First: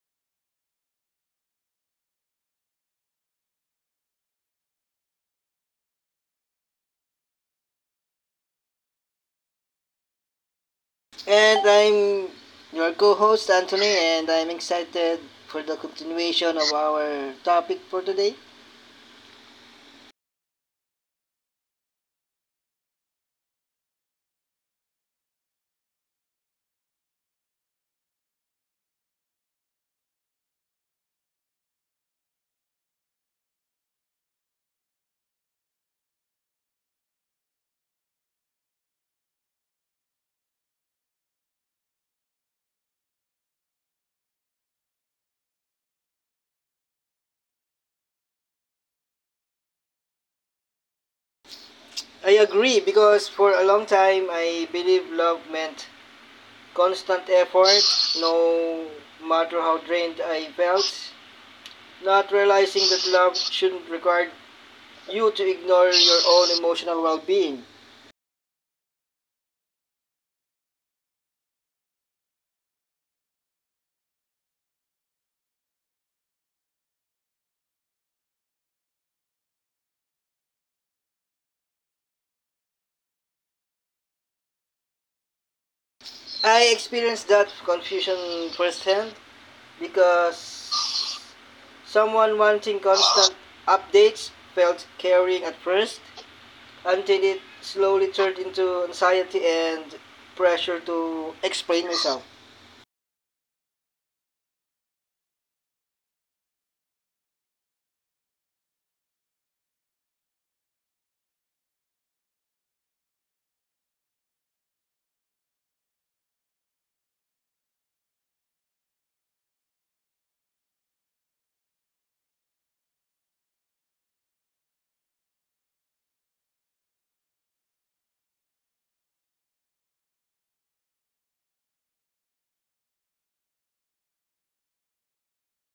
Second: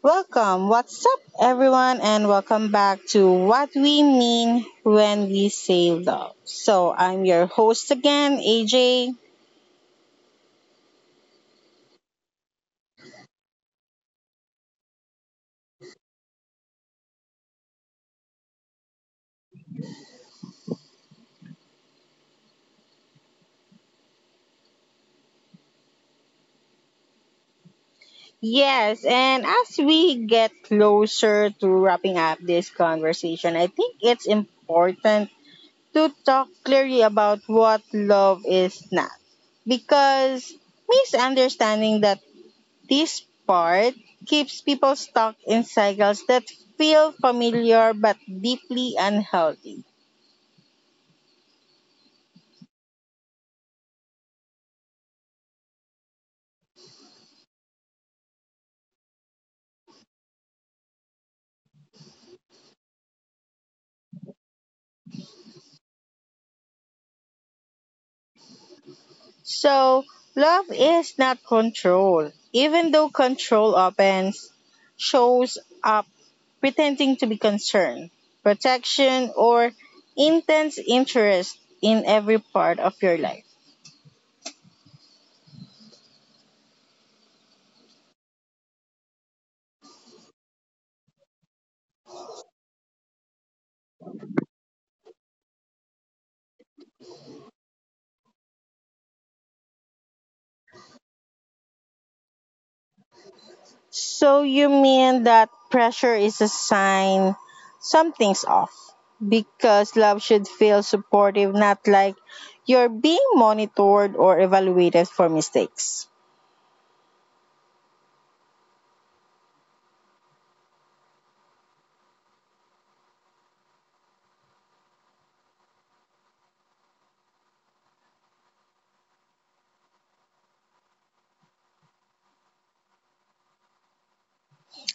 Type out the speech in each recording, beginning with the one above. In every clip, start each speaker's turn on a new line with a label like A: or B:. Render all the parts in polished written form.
A: Welcome. What's up, everyone, and welcome back to What We Mean When We Say Love. So, I'm your host again, AJ.
B: And I'm your co host, Anthony, and I'm excited for the continuation of our topic for today.
A: Yes, and as we get closer to wrapping up this conversation, I think it's important to talk clearly about what love is not. Because misunderstanding that this part keeps people stuck in cycles that feel familiar but deeply unhealthy.
B: I agree because for a long time I believe love meant constant effort, no matter how drained I felt. Not realizing that love shouldn't require you to ignore your own emotional well being.
A: So, love is not control, even though control often shows up pretending to be concern, protection, or intense interest in every part of your life.
B: I experienced that confusion firsthand because someone wanting constant updates felt caring at first until it slowly turned into anxiety and pressure to explain myself.
A: So you mean that pressure is a sign something's off? Because love should feel supportive, not like you're being monitored or evaluated for mistakes.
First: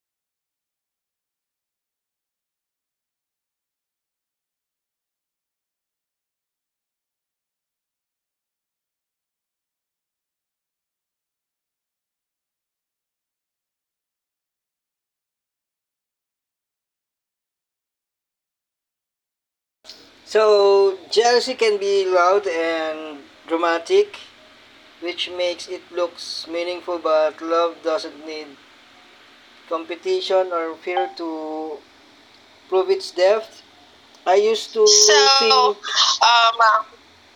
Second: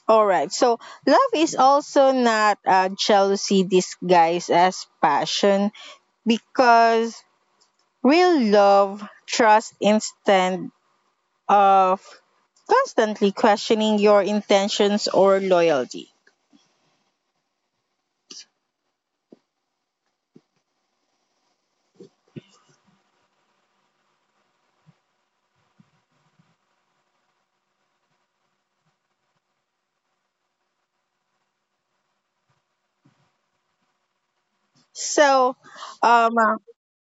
A: All right. So love is also not jealousy disguised as passion because real love trusts instead of constantly questioning your intentions or loyalty.
B: So, jealousy can be loud and dramatic, which makes it look meaningful, but love doesn't need competition or fear to prove its depth. I used to So, think
A: So, um,
B: um,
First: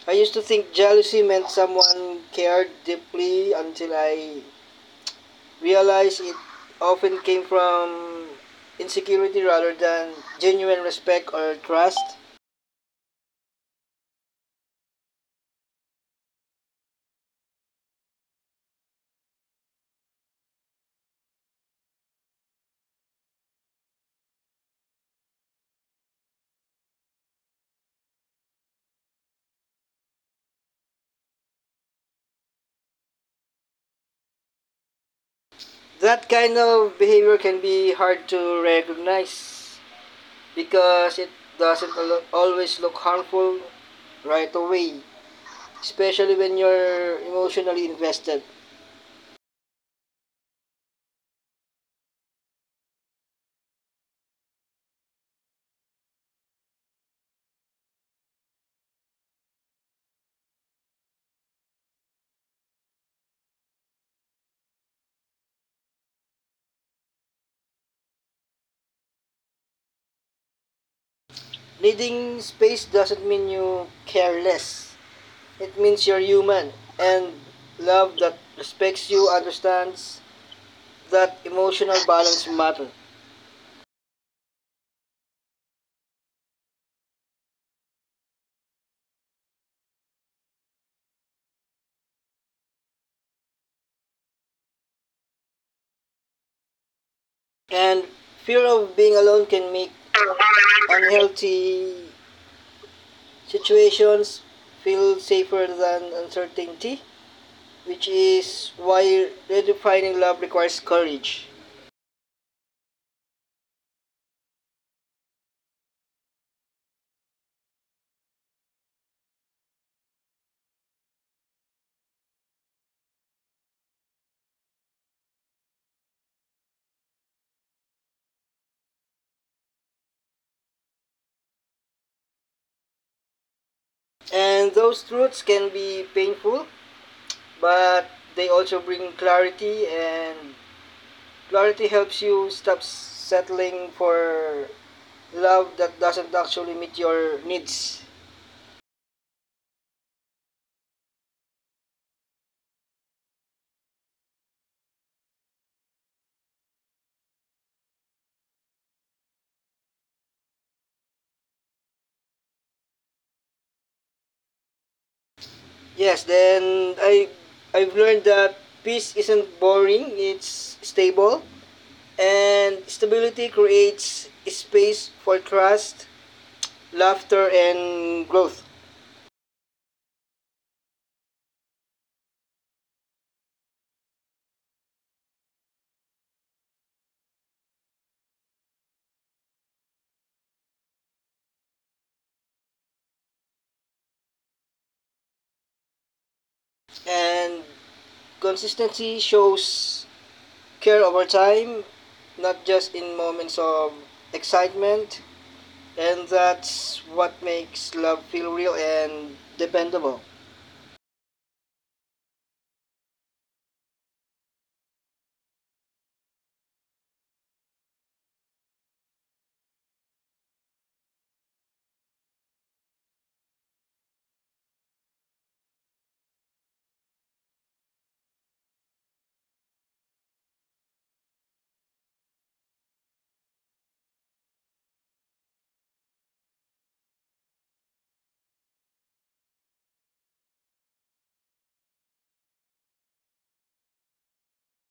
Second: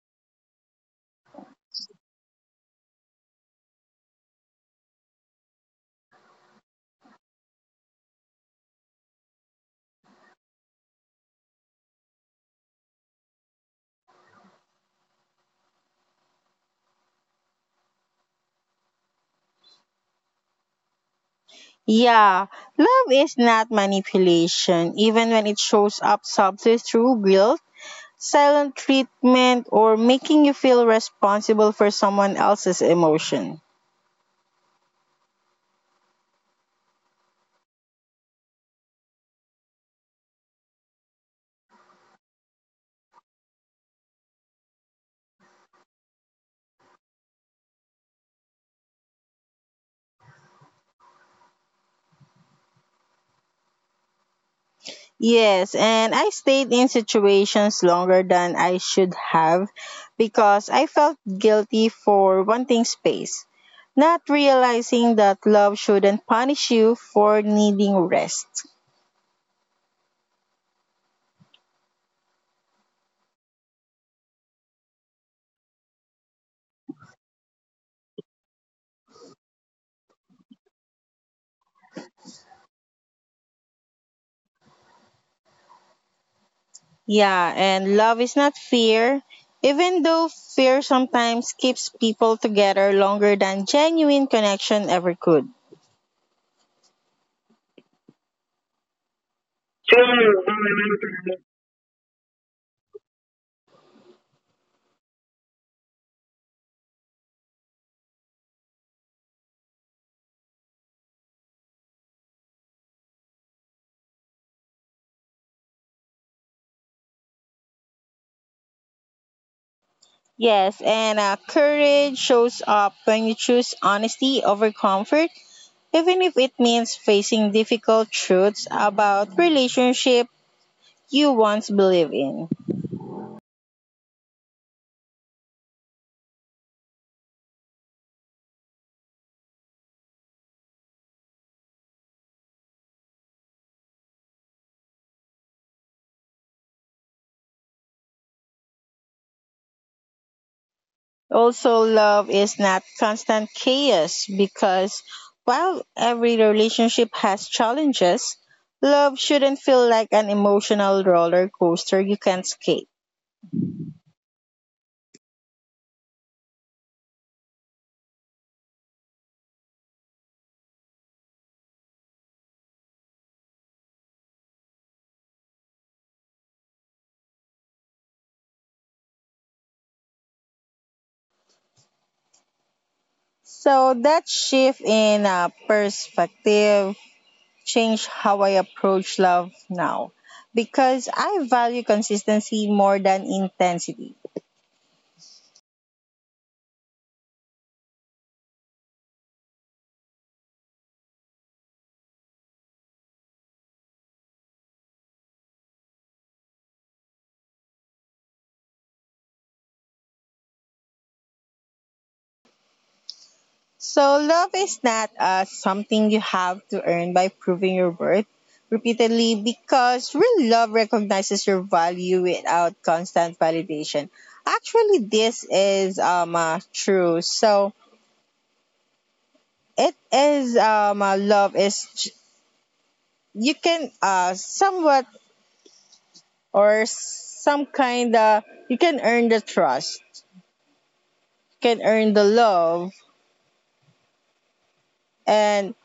B: I used to think jealousy meant someone cared deeply until I realized it often came from insecurity rather than genuine respect or trust.
A: Yeah, love is not manipulation, even when it shows up subtly through guilt, silent treatment, or making you feel responsible for someone else's emotion.
B: That kind of behavior can be hard to recognize because it doesn't always look harmful right away, especially when you're emotionally invested.
A: Yes, and I stayed in situations longer than I should have because I felt guilty for wanting space, not realizing that love shouldn't punish you for needing rest.
B: Needing space doesn't mean you care less. It means you're human and love that respects you understands that emotional balance matters.
A: Yeah, and love is not fear. Even though fear sometimes keeps people together longer than genuine connection ever could.
B: And fear of being alone can make unhealthy situations feel safer than uncertainty, which is why redefining love requires courage.
A: Yes, and courage shows up when you choose honesty over comfort, even if it means facing difficult truths about relationship you once believed in.
B: And those truths can be painful, but they also bring clarity, and clarity helps you stop settling for love that doesn't actually meet your needs.
A: Also, love is not constant chaos because while every relationship has challenges, love shouldn't feel like an emotional roller coaster you can't escape.
B: Yes, then I've learned that peace isn't boring, it's stable and stability creates space for trust, laughter and growth.
A: So, that shift in perspective changed how I approach love now because I value consistency more than intensity.
B: And consistency shows care over time, not just in moments of excitement, and that's what makes love feel real and dependable.
A: So, love is not something you have to earn by proving your worth repeatedly because real love recognizes your value without constant validation. Actually, this is true. So, it is you can somewhat or some kind of, you can earn the trust, you can earn the love, and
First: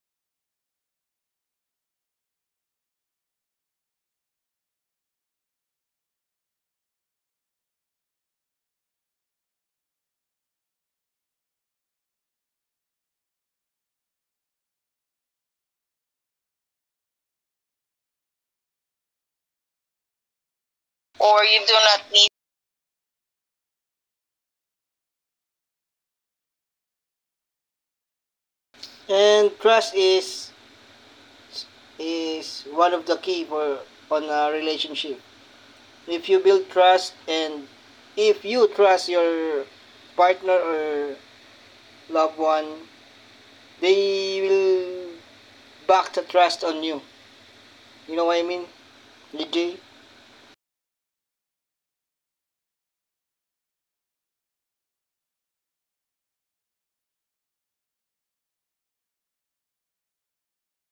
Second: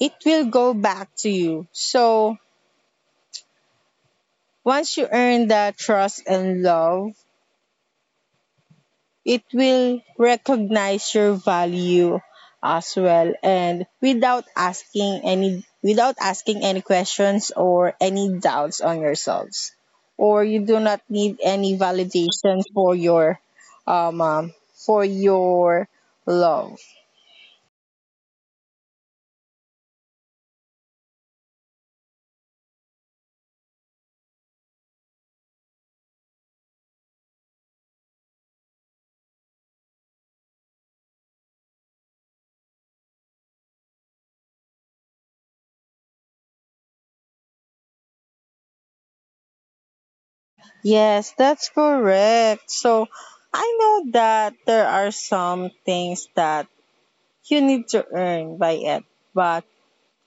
A: it will go back to you. So, once you earn the trust and love, it will recognize your value as well and without asking any questions or any doubts on yourselves. Or you do not need
B: Or you do
A: any
B: not need.
A: validation um, um for your love.
B: And trust is one of the key for on a relationship. If you build trust and if you trust your partner or loved one, they will back the trust on you. You know what I mean, DJ?
A: Yes, that's correct. So I know that there are some things that you need to earn by it, but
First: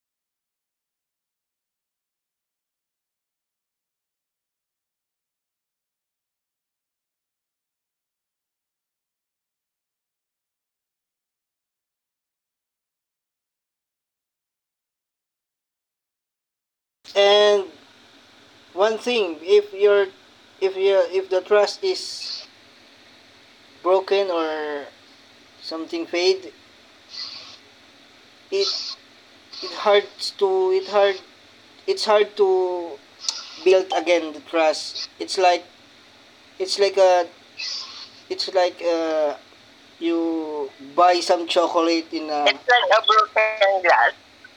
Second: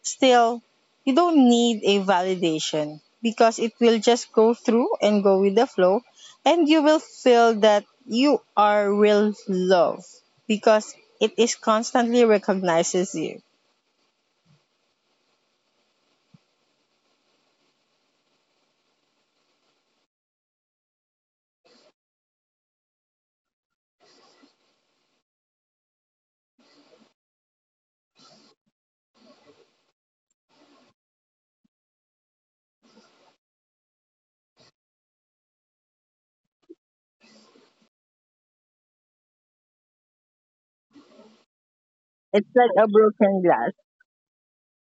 A: still, you don't need a validation because it will just go through and go with the flow, and you will feel that you are real love because it is constantly recognizes you.
B: And one thing, if the trust is broken or something fade, it it hard to it hard it's hard to build again the trust. It's like a It's like you buy some chocolate
A: It's like a
B: It's like a
A: broken glass.
B: broken glass.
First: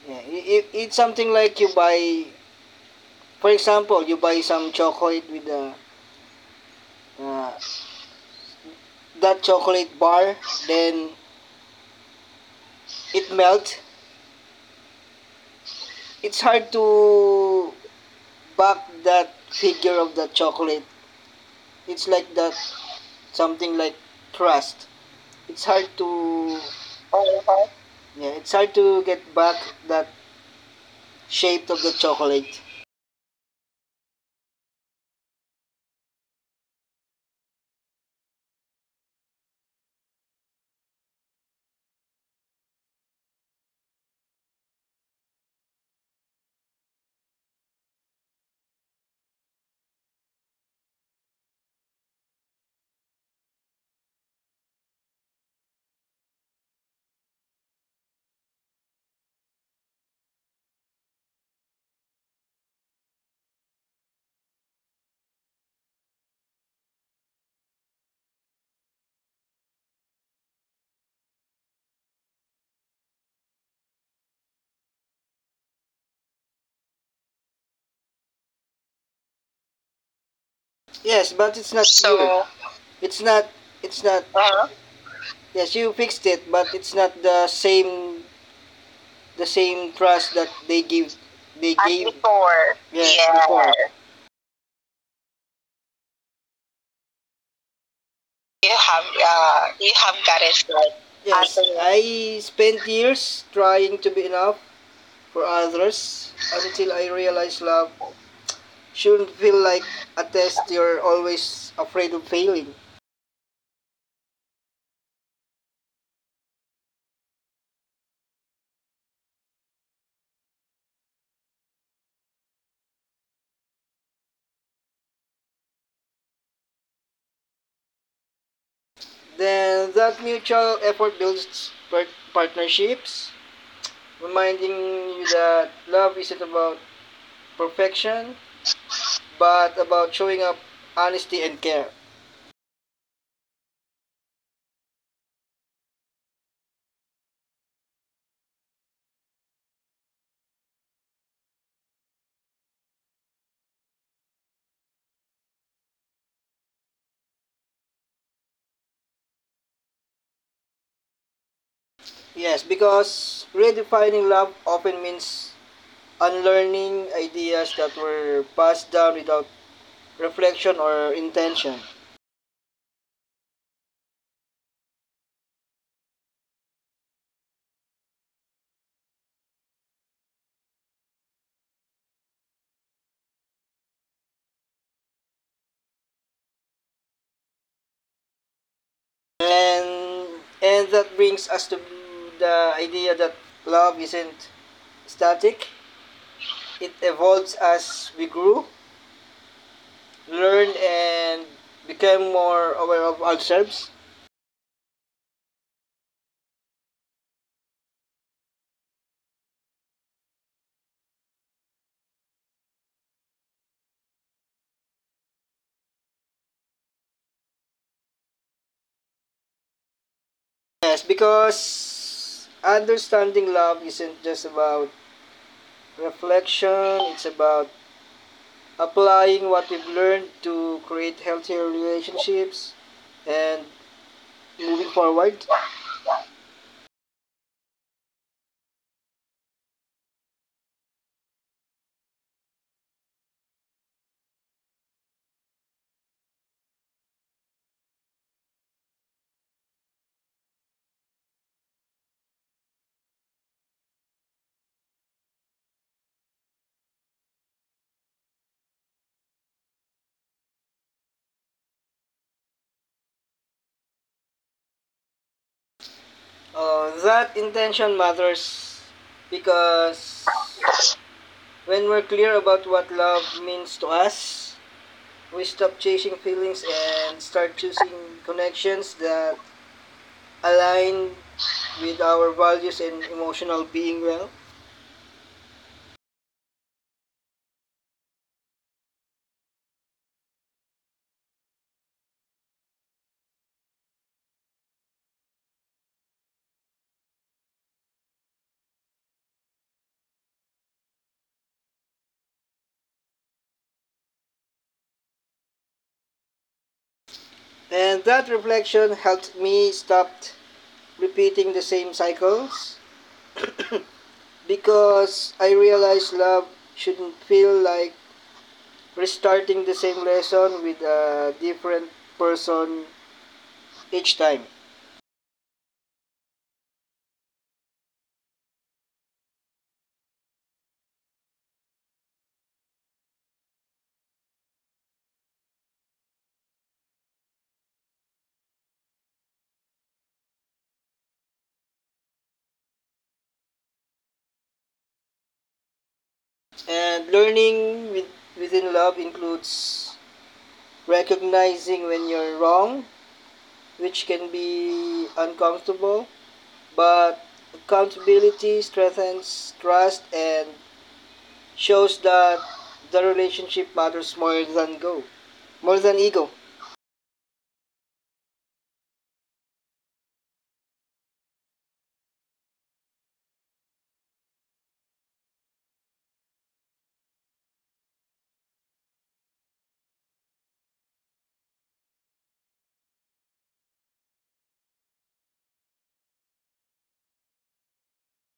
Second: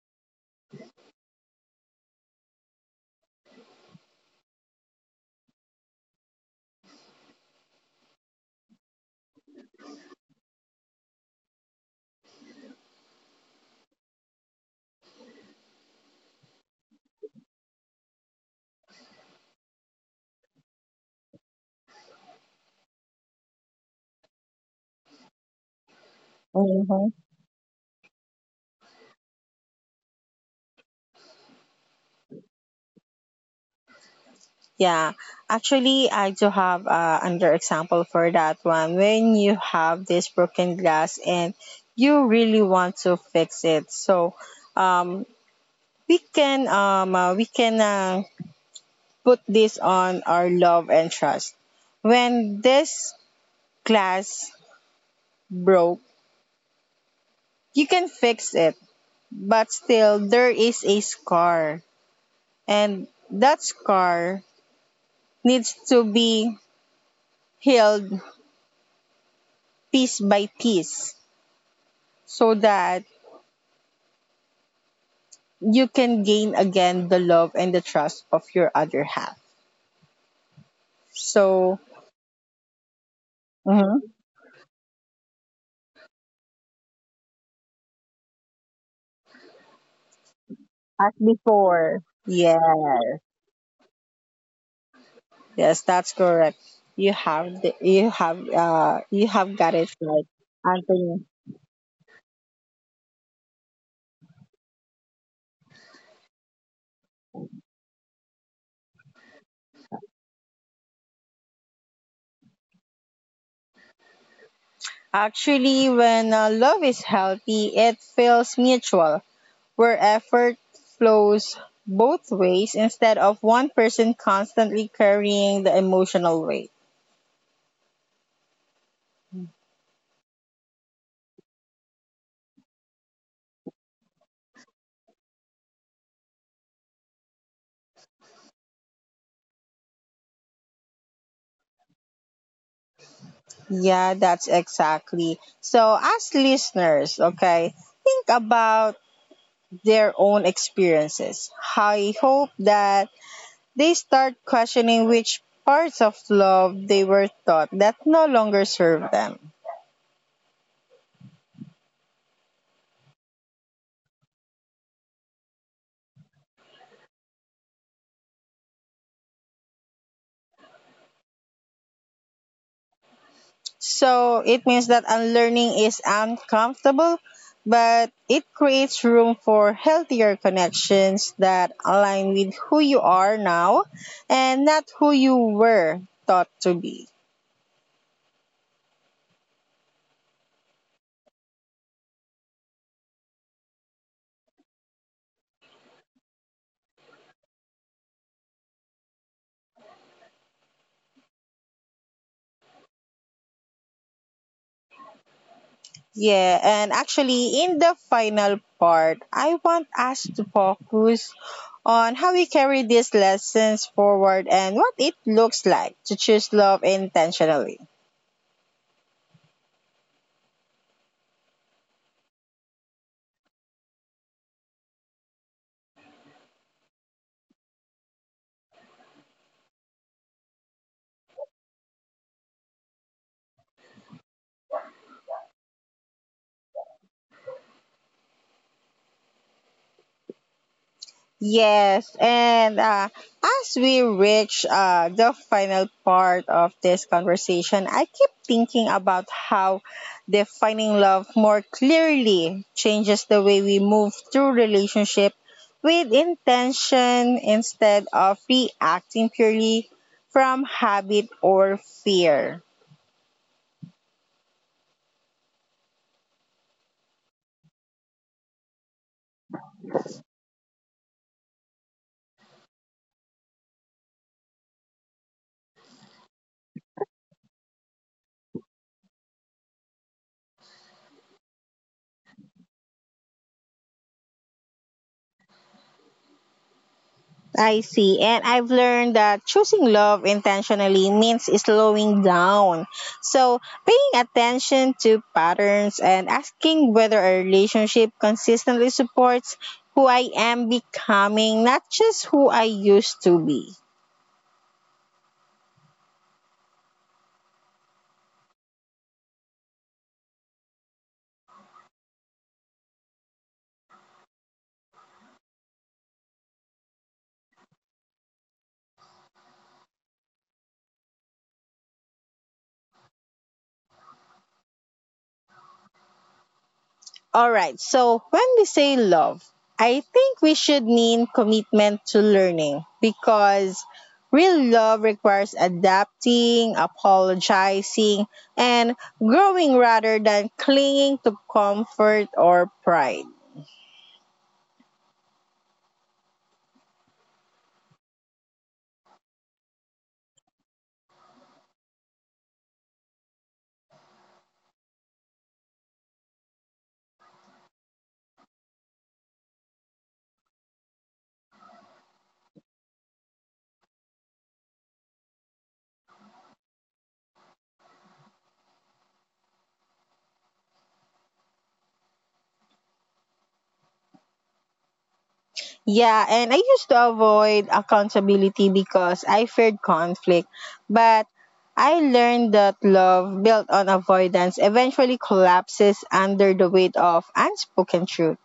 B: Yeah, it's something like you buy, for example, you buy some chocolate uh, that chocolate bar, then it melts. It's hard to back that figure of the chocolate. It's like that, something like crust. It's hard to,
A: hmm
B: Uh-huh. Yeah, it's hard to get back that shape of the chocolate.
A: Yeah, actually, I do have another example for that one. When you have this broken glass and you really want to fix it, so um, we can put this on our love and trust. When this glass broke, you can fix it, but still there is a scar, and that scar needs to be healed piece by piece so that you can gain again the love and the trust of your other half.
B: Yes,
A: So,
B: but it's not you. So, it's not.
A: mhm,
B: It's not. Yes, you fixed it, but it's not the same. The same trust that they
A: as
B: give. They
A: before,
B: as gave
A: yeah.
B: before. Yes, yeah, before.
A: Yes, that's correct.
B: you
A: You
B: have
A: have got
B: uh,
A: it
B: you
A: right,
B: have got it right.
A: Anthony.
B: Yes, Anthony. I spent years trying to be enough for others until I realized love shouldn't feel like a test you're always afraid of failing.
A: Actually, when love is healthy, it feels mutual, where effort flows both ways instead of one person constantly carrying the emotional weight.
B: Then that mutual effort builds partnerships, reminding you that love isn't about perfection, but about showing up honesty and care.
A: Yeah, that's exactly. So, as listeners, okay, think about their own experiences. I hope that they start questioning which parts of love they were taught that no longer serve them.
B: Yes, because redefining love often means unlearning ideas that were passed down without reflection or intention.
A: So it means that unlearning is uncomfortable, but it creates room for healthier connections that align with who you are now and not who you were taught to be.
B: And that brings us to the idea that love isn't static. It evolves as we grew, learned and became more aware of ourselves.
A: Yeah, and actually, in the final part, I want us to focus on how we carry these lessons forward and what it looks like to choose love intentionally.
B: Yes, because understanding love isn't just about reflection, it's about applying what we've learned to create healthier relationships and moving forward.
A: Yes, and as we reach the final part of this conversation, I keep thinking about how defining love more clearly changes the way we move through relationship with intention instead of reacting purely from habit or fear.
B: That intention matters because when we're clear about what love means to us, we stop chasing feelings and start choosing connections that align with our values and emotional being well.
A: I see. And I've learned that choosing love intentionally means slowing down. So, paying attention to patterns and asking whether a relationship consistently supports who I am becoming, not just who I used to be.
B: And that reflection helped me stop repeating the same cycles because I realized love shouldn't feel like restarting the same lesson with a different person each time.
A: All right. So when we say love, I think we should mean commitment to learning because real love requires adapting, apologizing, and growing rather than clinging to comfort or pride.
B: And learning within love includes recognizing when you're wrong, which can be uncomfortable, but accountability strengthens trust and shows that the relationship matters more than ego.
A: Yeah, and I used to avoid accountability because I feared conflict, but I learned that love built on avoidance eventually collapses under the weight of unspoken truth.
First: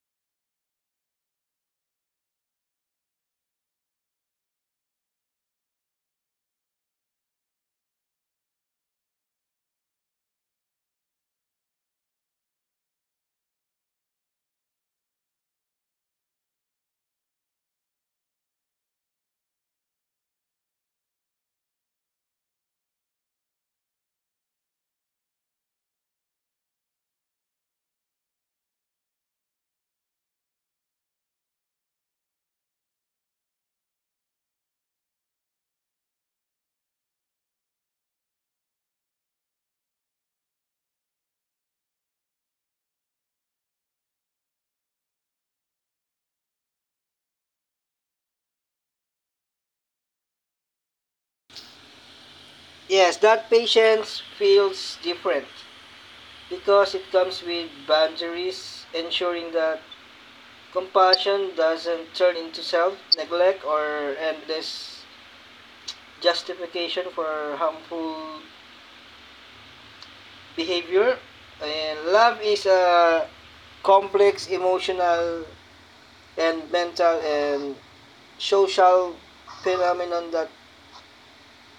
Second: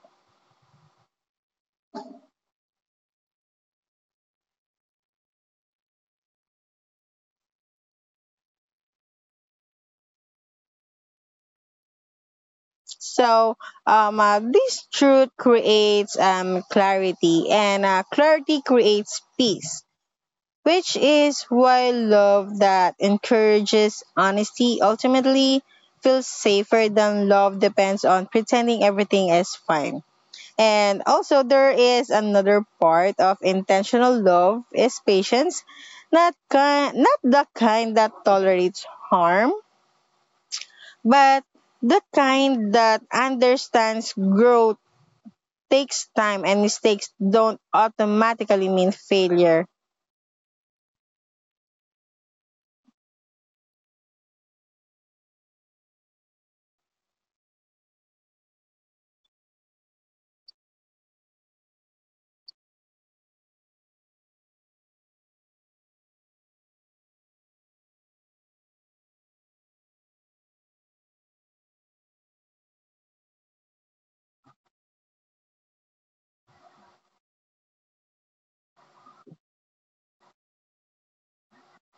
A: So this truth creates clarity, and clarity creates peace, which is why love that encourages honesty ultimately feels safer than love depends on pretending everything is fine. And also, there is another part of intentional love is patience, not the kind that tolerates harm, but the kind that understands growth takes time and mistakes don't automatically mean failure.
B: Yes, that patience feels different because it comes with boundaries, ensuring that compassion doesn't turn into self neglect or endless justification for harmful behavior. And love is a complex emotional and mental and social phenomenon that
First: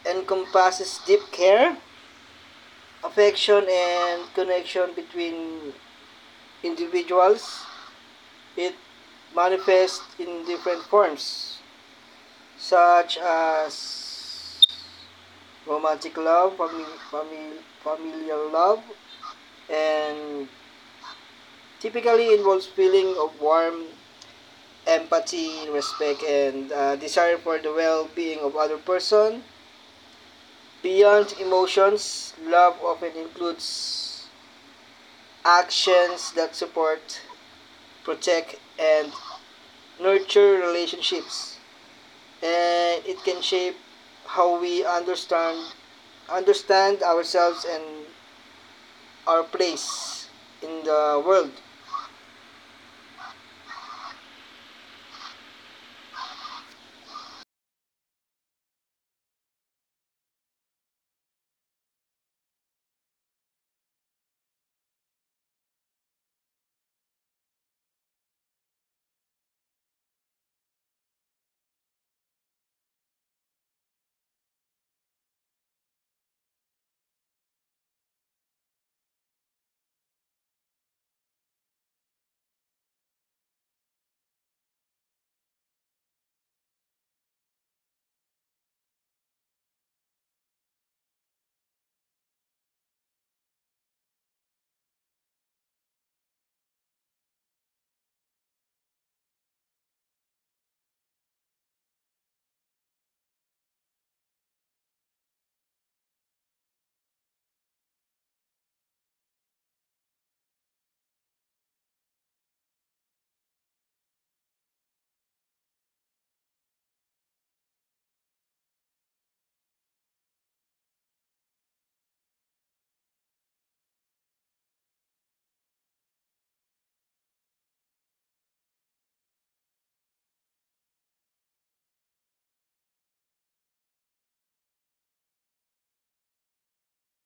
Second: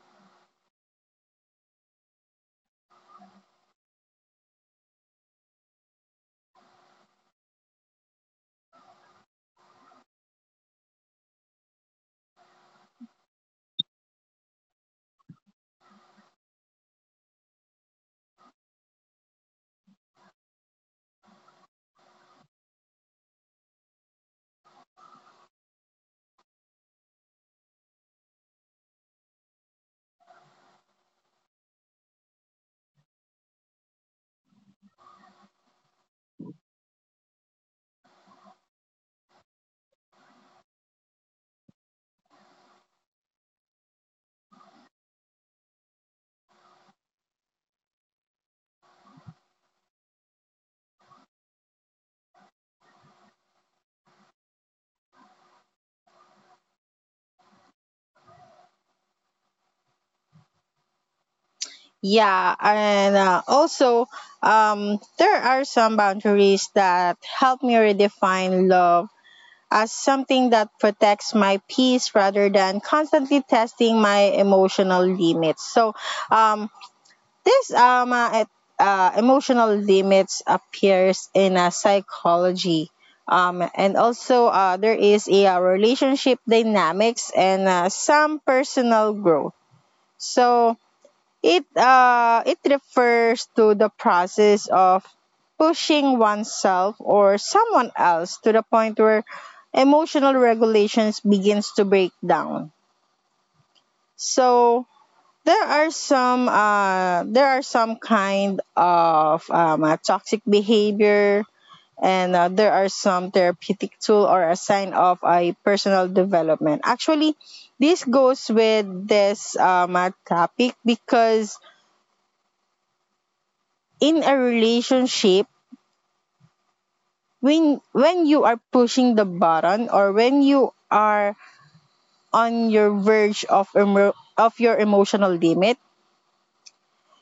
B: encompasses deep care affection and connection between individuals. It manifests in different forms, such as romantic love, familial love, and typically involves feeling of warm empathy, respect, and desire for the well-being of other person. Beyond emotions, love often includes actions that support, protect, and nurture relationships and it can shape how we understand ourselves and our place in the world.
A: Yeah, and also, there are some boundaries that help me redefine love as something that protects my peace rather than constantly testing my emotional limits. So, um, this emotional limits appears in psychology. And also, there is a relationship dynamics and some personal growth. So it refers to the process of pushing oneself or someone else to the point where emotional regulations begins to break down. So there are some kind of toxic behavior, and there are some therapeutic tool or a sign of a personal development. Actually, this goes with this topic because in a relationship, when you are pushing the button or when you are on your verge of of your emotional limit,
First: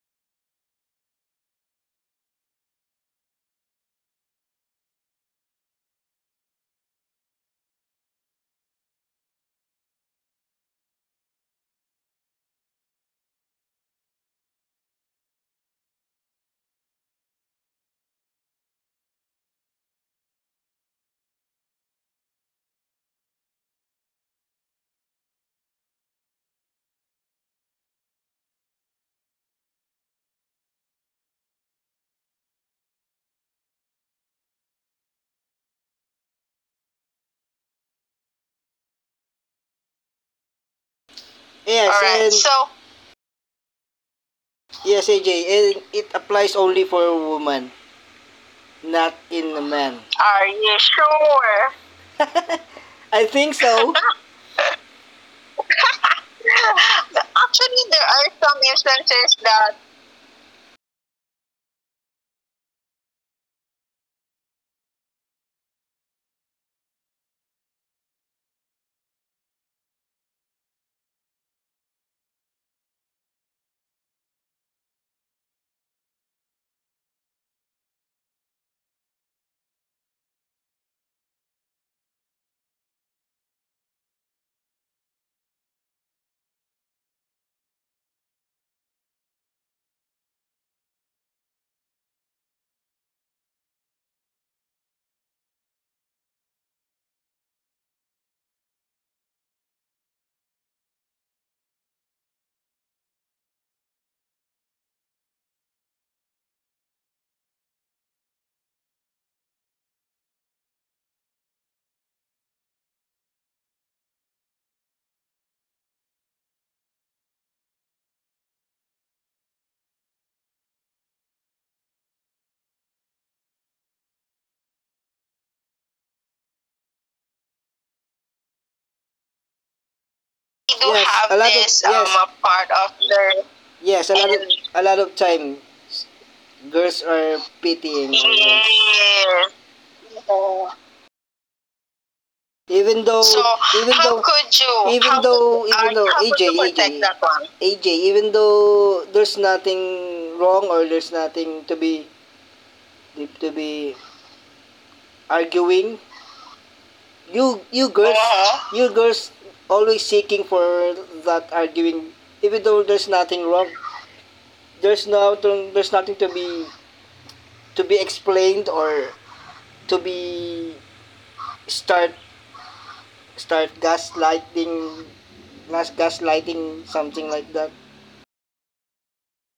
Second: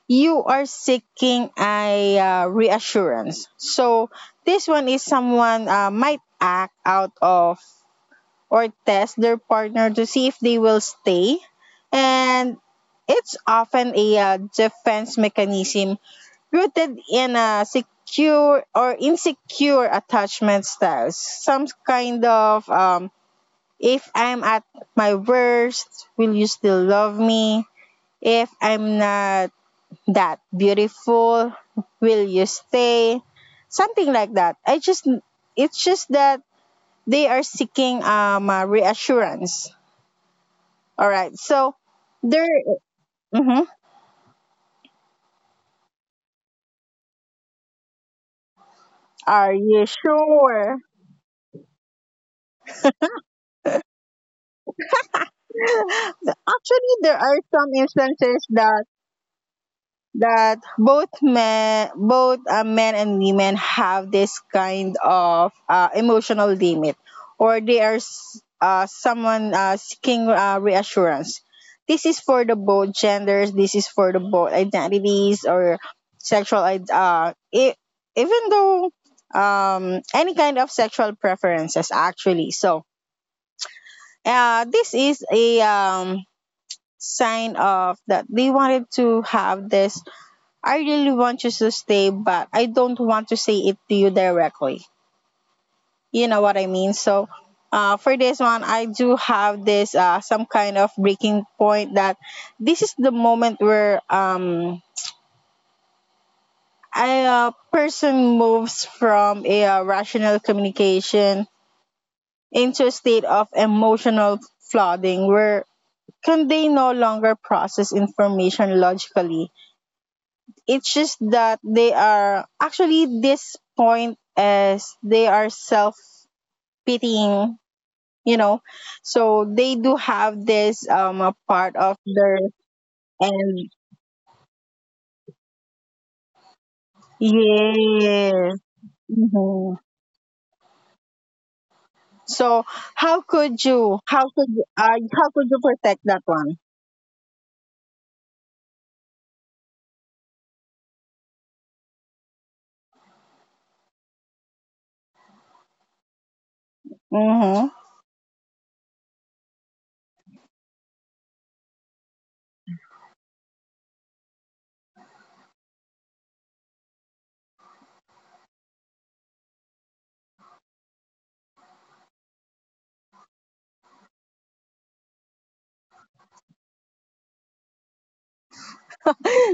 A: you are seeking a reassurance. So this one is someone might act out of or test their partner to see if they will stay, and it's often a defense mechanism rooted in a secure or insecure attachment styles. Some kind of if I'm at my worst, will you still love me? If I'm not that beautiful, will you stay? Something like that. I just It's just that they are seeking reassurance. All right, so
B: Yes, all right, and
A: there.
B: so,
A: Mhm.
B: yes, AJ, and it applies only for a woman, not in a
A: Are
B: man.
A: you
B: Are you
A: sure?
B: sure? I think so.
A: Actually, there are some
B: Actually, there are
A: instances
B: some
A: that
B: instances that
A: both men and women have this kind of emotional limit, or they are someone seeking reassurance. This is for the both genders. This is for the both identities or sexual. Even though any kind of sexual preferences, actually. So this is a sign of that they wanted to have this. I really want you to stay, but I don't want to say it to you directly. You know what I mean? So, for this one, I do have this some kind of breaking point that this is the moment where a person moves from a rational communication into a state of emotional flooding where can they no longer process information logically. It's just that they are actually this point is they are self pitying, you know. So they do have
B: we do,
A: this
B: yes, have a
A: a
B: lot of- this,
A: part of
B: yes, a
A: their
B: part of their,
A: end.
B: yes, a lot of time, girls are pitying
A: Yes.
B: women. Yeah.
A: Hmm.
B: So,
A: So
B: even though,
A: how
B: so,
A: could
B: even, how
A: you?
B: though,
A: How could,
B: could you? Even how
A: how could you
B: though- could, even,
A: protect
B: how
A: that
B: could, AJ, you
A: one?
B: protect, AJ, that one? AJ, even though there's nothing wrong or there's nothing to be arguing, you
A: Mm-hmm.
B: you girls, uh-huh, you girls always seeking for that arguing. Even though there's nothing wrong, there's no, there's nothing to be explained or to be start start gaslighting, gaslighting, something like that.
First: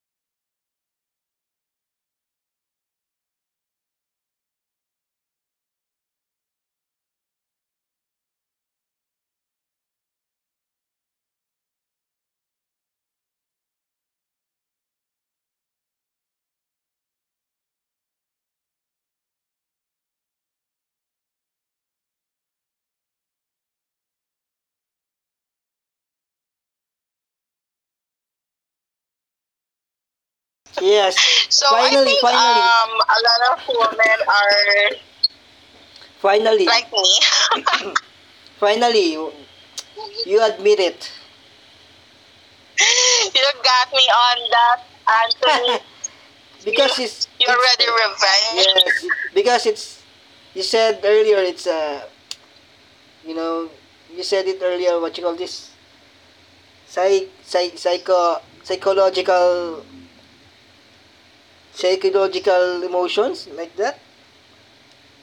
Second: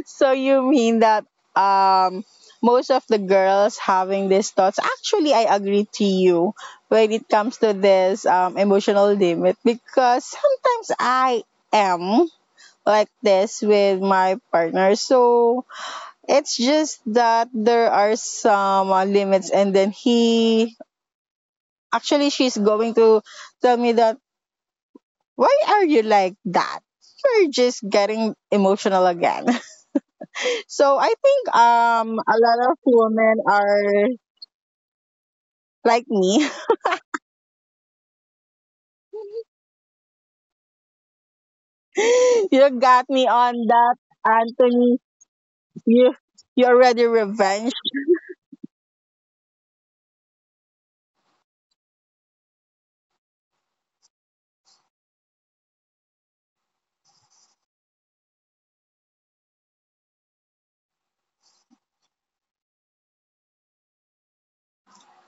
A: So you mean that um most of the girls having these thoughts? Actually I agree to you when it comes to this emotional limit because sometimes I am like this with my partner. So it's just that there are some limits and then he, actually she's going to tell me that why are you like that? You're just getting emotional again. So I
B: Yes.
A: think
B: So, finally, I think,
A: a lot
B: finally,
A: of
B: a
A: women
B: lot of
A: are
B: women are,
A: like me.
B: finally, like me. Finally, you admit it.
A: You got me on
B: you
A: that,
B: got me on that,
A: Anthony.
B: Anthony.
A: You you already
B: Because you, it's, you
A: revenge.
B: already revenge, yes, because it's, you said earlier, it's, you know you said it earlier, what you call this? Psycho, psychological emotions, like that?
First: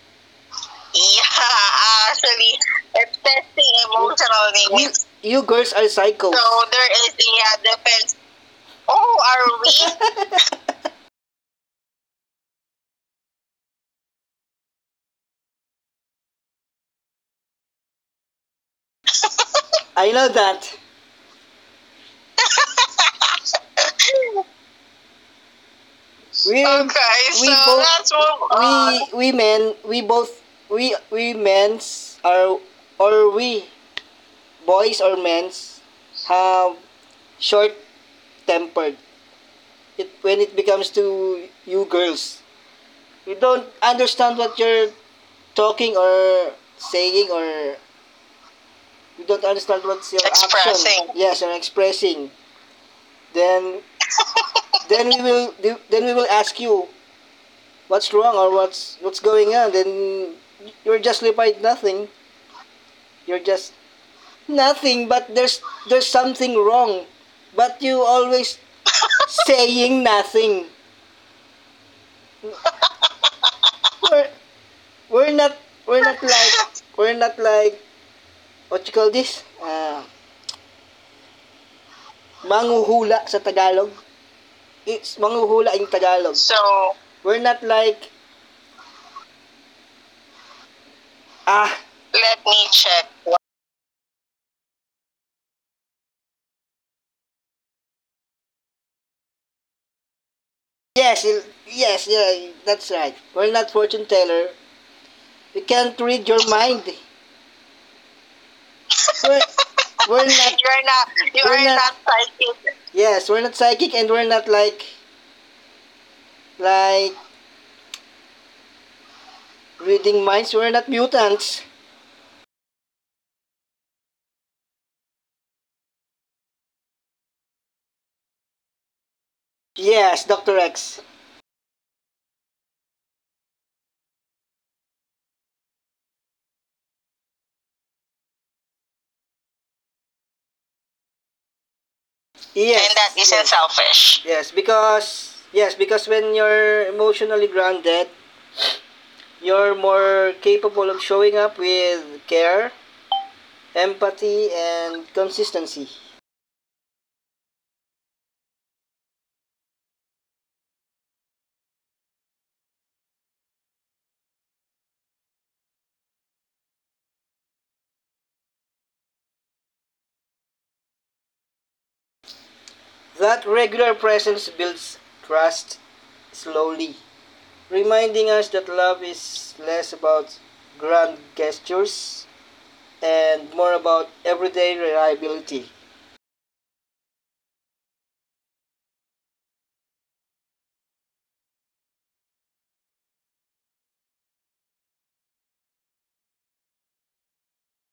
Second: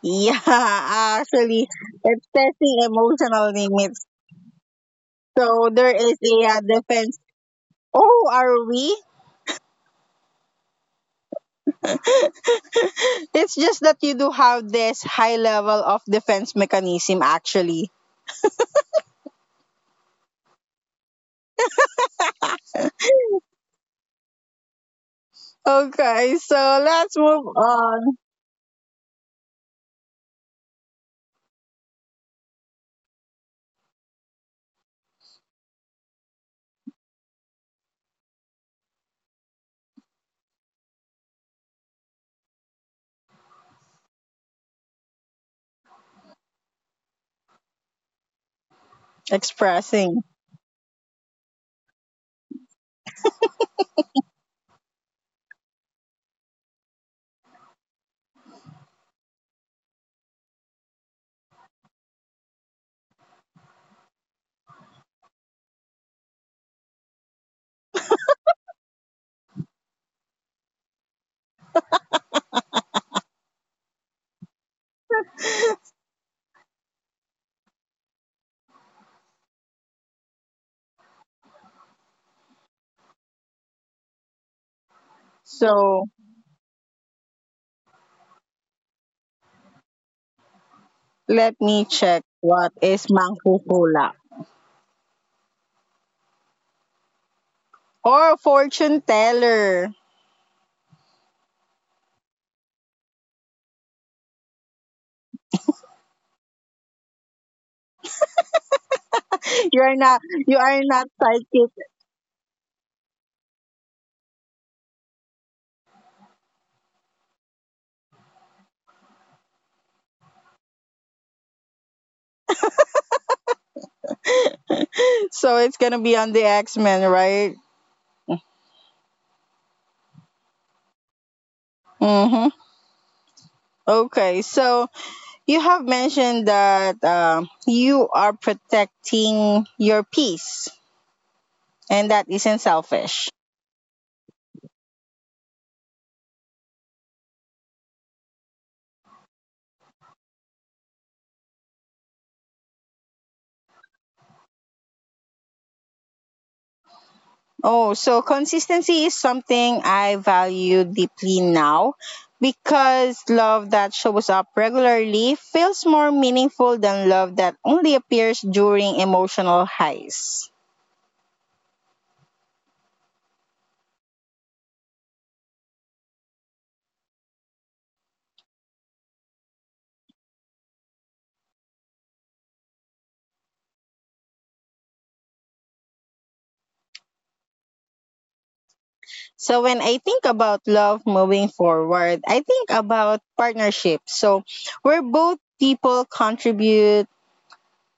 A: Yeah,
B: Yeah,
A: actually, it's
B: actually,
A: testing
B: it's
A: emotional
B: testing
A: limits.
B: emotional needs. You
A: So
B: girls are
A: there is
B: psychos. So
A: a
B: there is
A: defense.
B: a defense.
A: Oh, are we?
B: Oh, are we?
A: It's just that you do have this high level of defense mechanism, actually.
B: I know that.
A: Okay, so
B: We,
A: let's
B: okay,
A: move
B: we, so, both- let's
A: on.
B: move on. We men, we both, we men's are, or we, boys or men's, have short tempered it when it becomes to you girls. You don't understand what you're talking or saying or you don't understand what's
A: Expressing.
B: your expressing, action. Yes, you're expressing. Then then we will then we will ask you what's wrong or what's going on. Then you're just replied nothing. You're just nothing. But there's something wrong. But you always saying nothing. We're we're not we're not like what you call this? Manguhula sa Tagalog. It's manghuhula in
A: So
B: Tagalog. So we're not like,
A: let me
B: ah,
A: check
B: let
A: what
B: me
A: is
B: check.
A: manghuhula or fortune teller.
B: Yes, yes, yeah, that's right. We're not fortune teller. We can't read your mind. We're,
A: You're not,
B: we're
A: you are
B: not,
A: not
B: you're not,
A: psychic.
B: you are not psychic. Yes, we're not psychic and we're not like reading minds. We're not mutants.
A: So it's gonna be on the X Men, right?
B: Yes, Doctor X.
A: Mm-hmm. Okay, so you have mentioned that you are protecting your peace, and that isn't
B: Yes, and that
A: selfish.
B: isn't, yes, selfish. Yes, because, yes, because when you're emotionally grounded, you're more capable of showing up with care, empathy, and consistency.
A: Oh, so consistency is something I value deeply now because love that shows up regularly feels more meaningful than love that only appears during emotional highs.
B: That regular presence builds trust slowly, reminding us that love is less about grand gestures and more about everyday reliability.
A: So when I think about love moving forward, I think about partnership. So where both people contribute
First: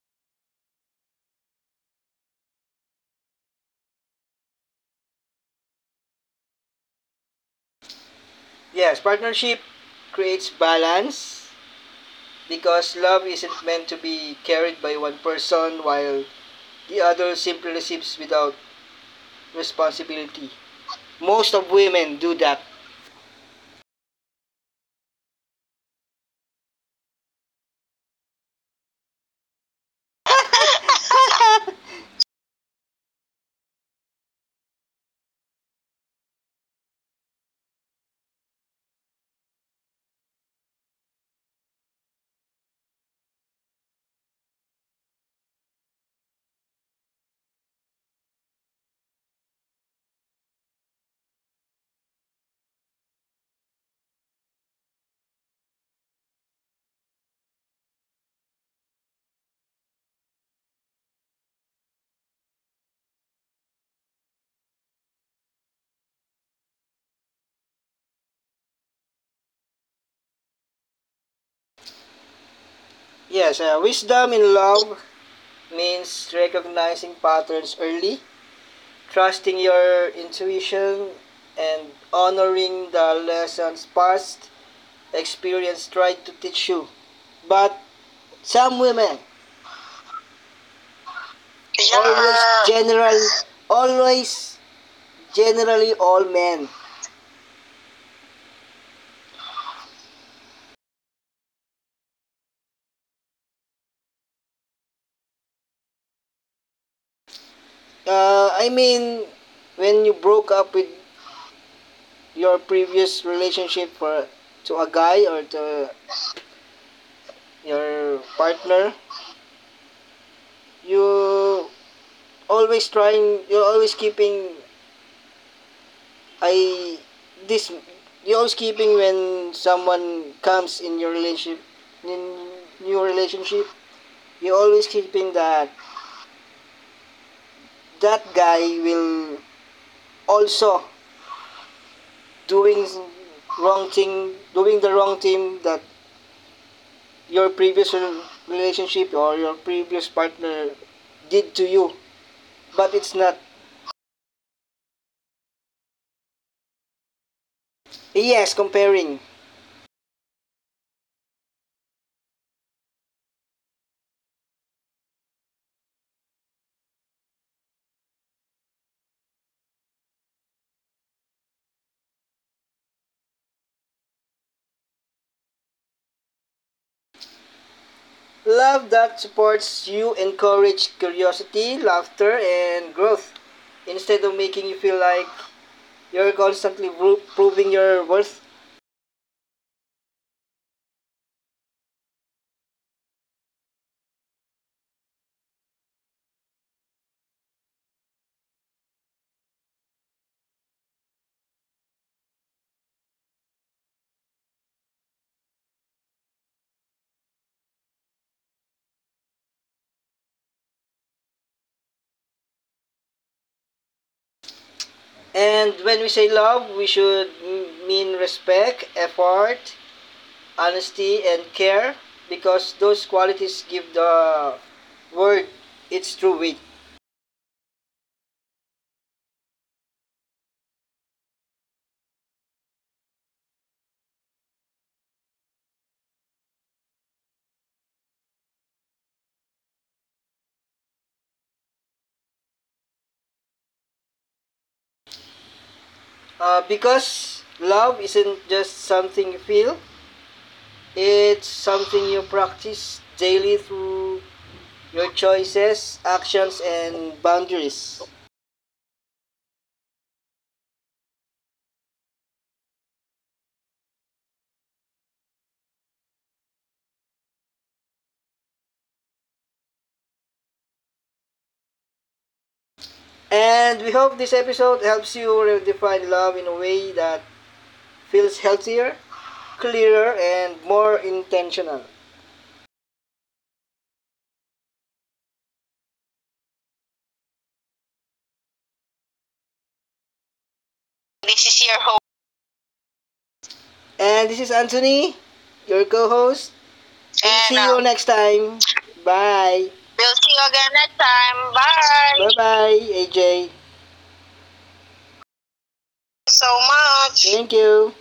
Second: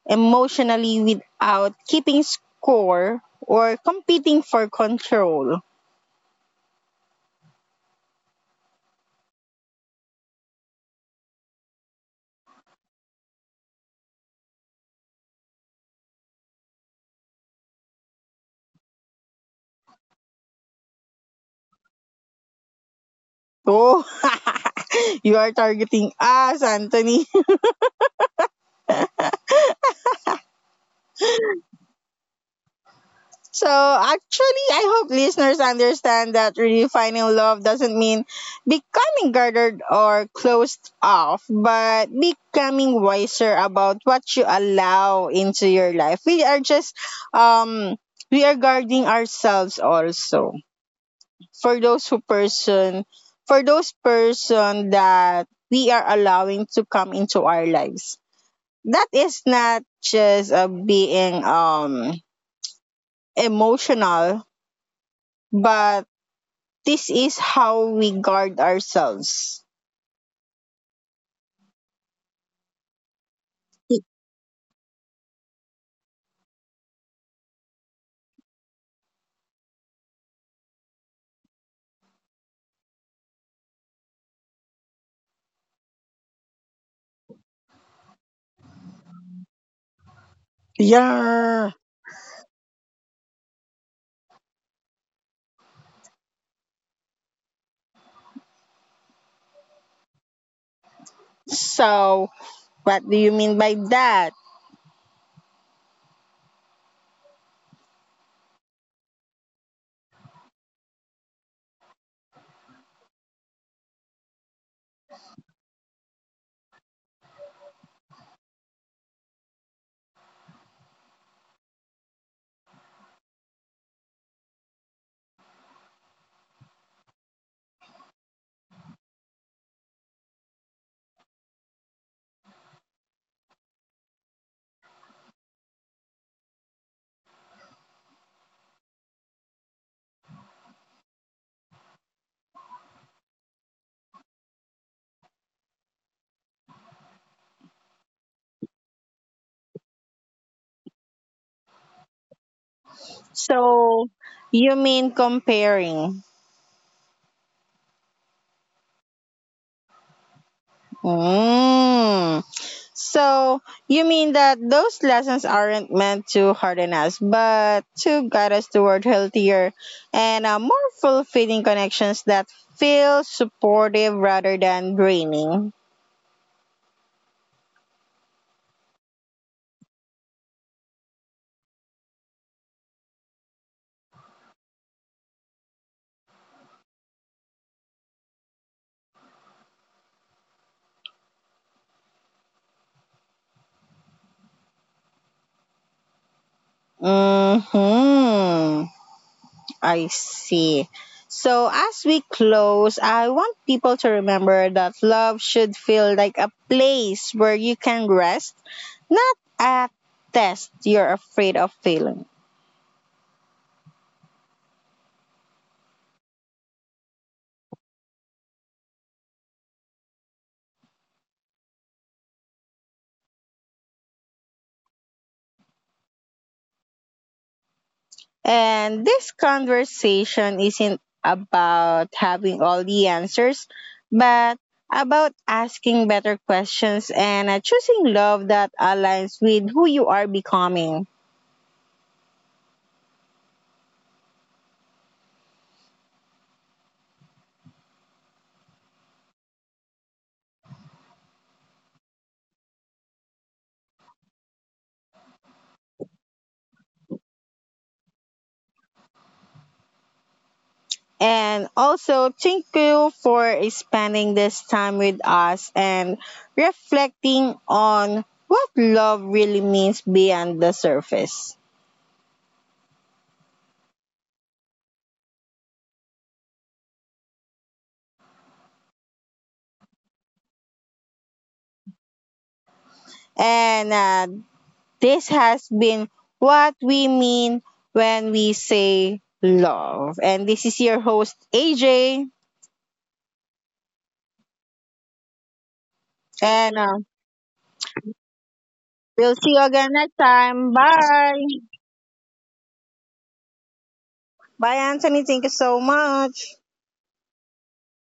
A: emotionally without keeping score or competing for control.
B: Yes, partnership creates balance because love isn't meant to be carried by one person while the other simply receives without responsibility. Most of women do that.
A: Oh, you are targeting us, Anthony. So, actually, I hope listeners understand that redefining love doesn't mean becoming guarded or closed off, but becoming wiser about what you allow into your life. We are just, um, we are guarding ourselves also. For those who person, for those person that we are allowing to come into our lives that is not just being emotional, but this is how we guard ourselves.
B: Yes, wisdom in love means recognizing patterns early, trusting your intuition, and honoring the lessons past experience tried to teach you. But some women always,
A: Yeah.
B: yeah, always general, always generally all men.
A: So, what do you mean by that?
B: I mean, when you broke up with your previous relationship for to a guy or to your partner, you always trying, you're always keeping, I, this, you're always keeping when someone comes in your relationship, in your relationship you're always keeping that guy will also doing doing the wrong thing that your previous relationship or your previous partner did to you, but it's not.
A: So, you mean comparing?
B: Yes, comparing.
A: Mm. So you mean that those lessons aren't meant to harden us, but to guide us toward healthier and more fulfilling connections that feel supportive rather than draining.
B: Love that supports you, encourage curiosity, laughter, and growth, instead of making you feel like you're constantly proving your worth.
A: Hmm. I see. So as we close, I want people to remember that love should feel like a place where you can rest, not a test you're afraid of failing.
B: And when we say love, we should mean respect, effort, honesty, and care, because those qualities give the word its true weight.
A: And this conversation isn't about having all the answers, but about asking better questions and choosing love that aligns with who you are becoming.
B: Because love isn't just something you feel, it's something you practice daily through your choices, actions, and boundaries.
A: And also, thank you for spending this time with us and reflecting on what love really means beyond the surface.
B: And we hope this episode helps you redefine love in a way that feels healthier, clearer, and more intentional.
A: And this has been what we mean when we say love. And this is your
B: This
A: host,
B: is your host.
A: AJ.
B: And this is Anthony, your co host.
A: And
B: We'll see you next time.
A: we'll see you
B: Bye.
A: again
B: We'll
A: next
B: see you again
A: time.
B: next time.
A: Bye.
B: Bye. Bye bye, AJ.
A: Bye, Anthony. Thank you so much.
B: So much. Thank you.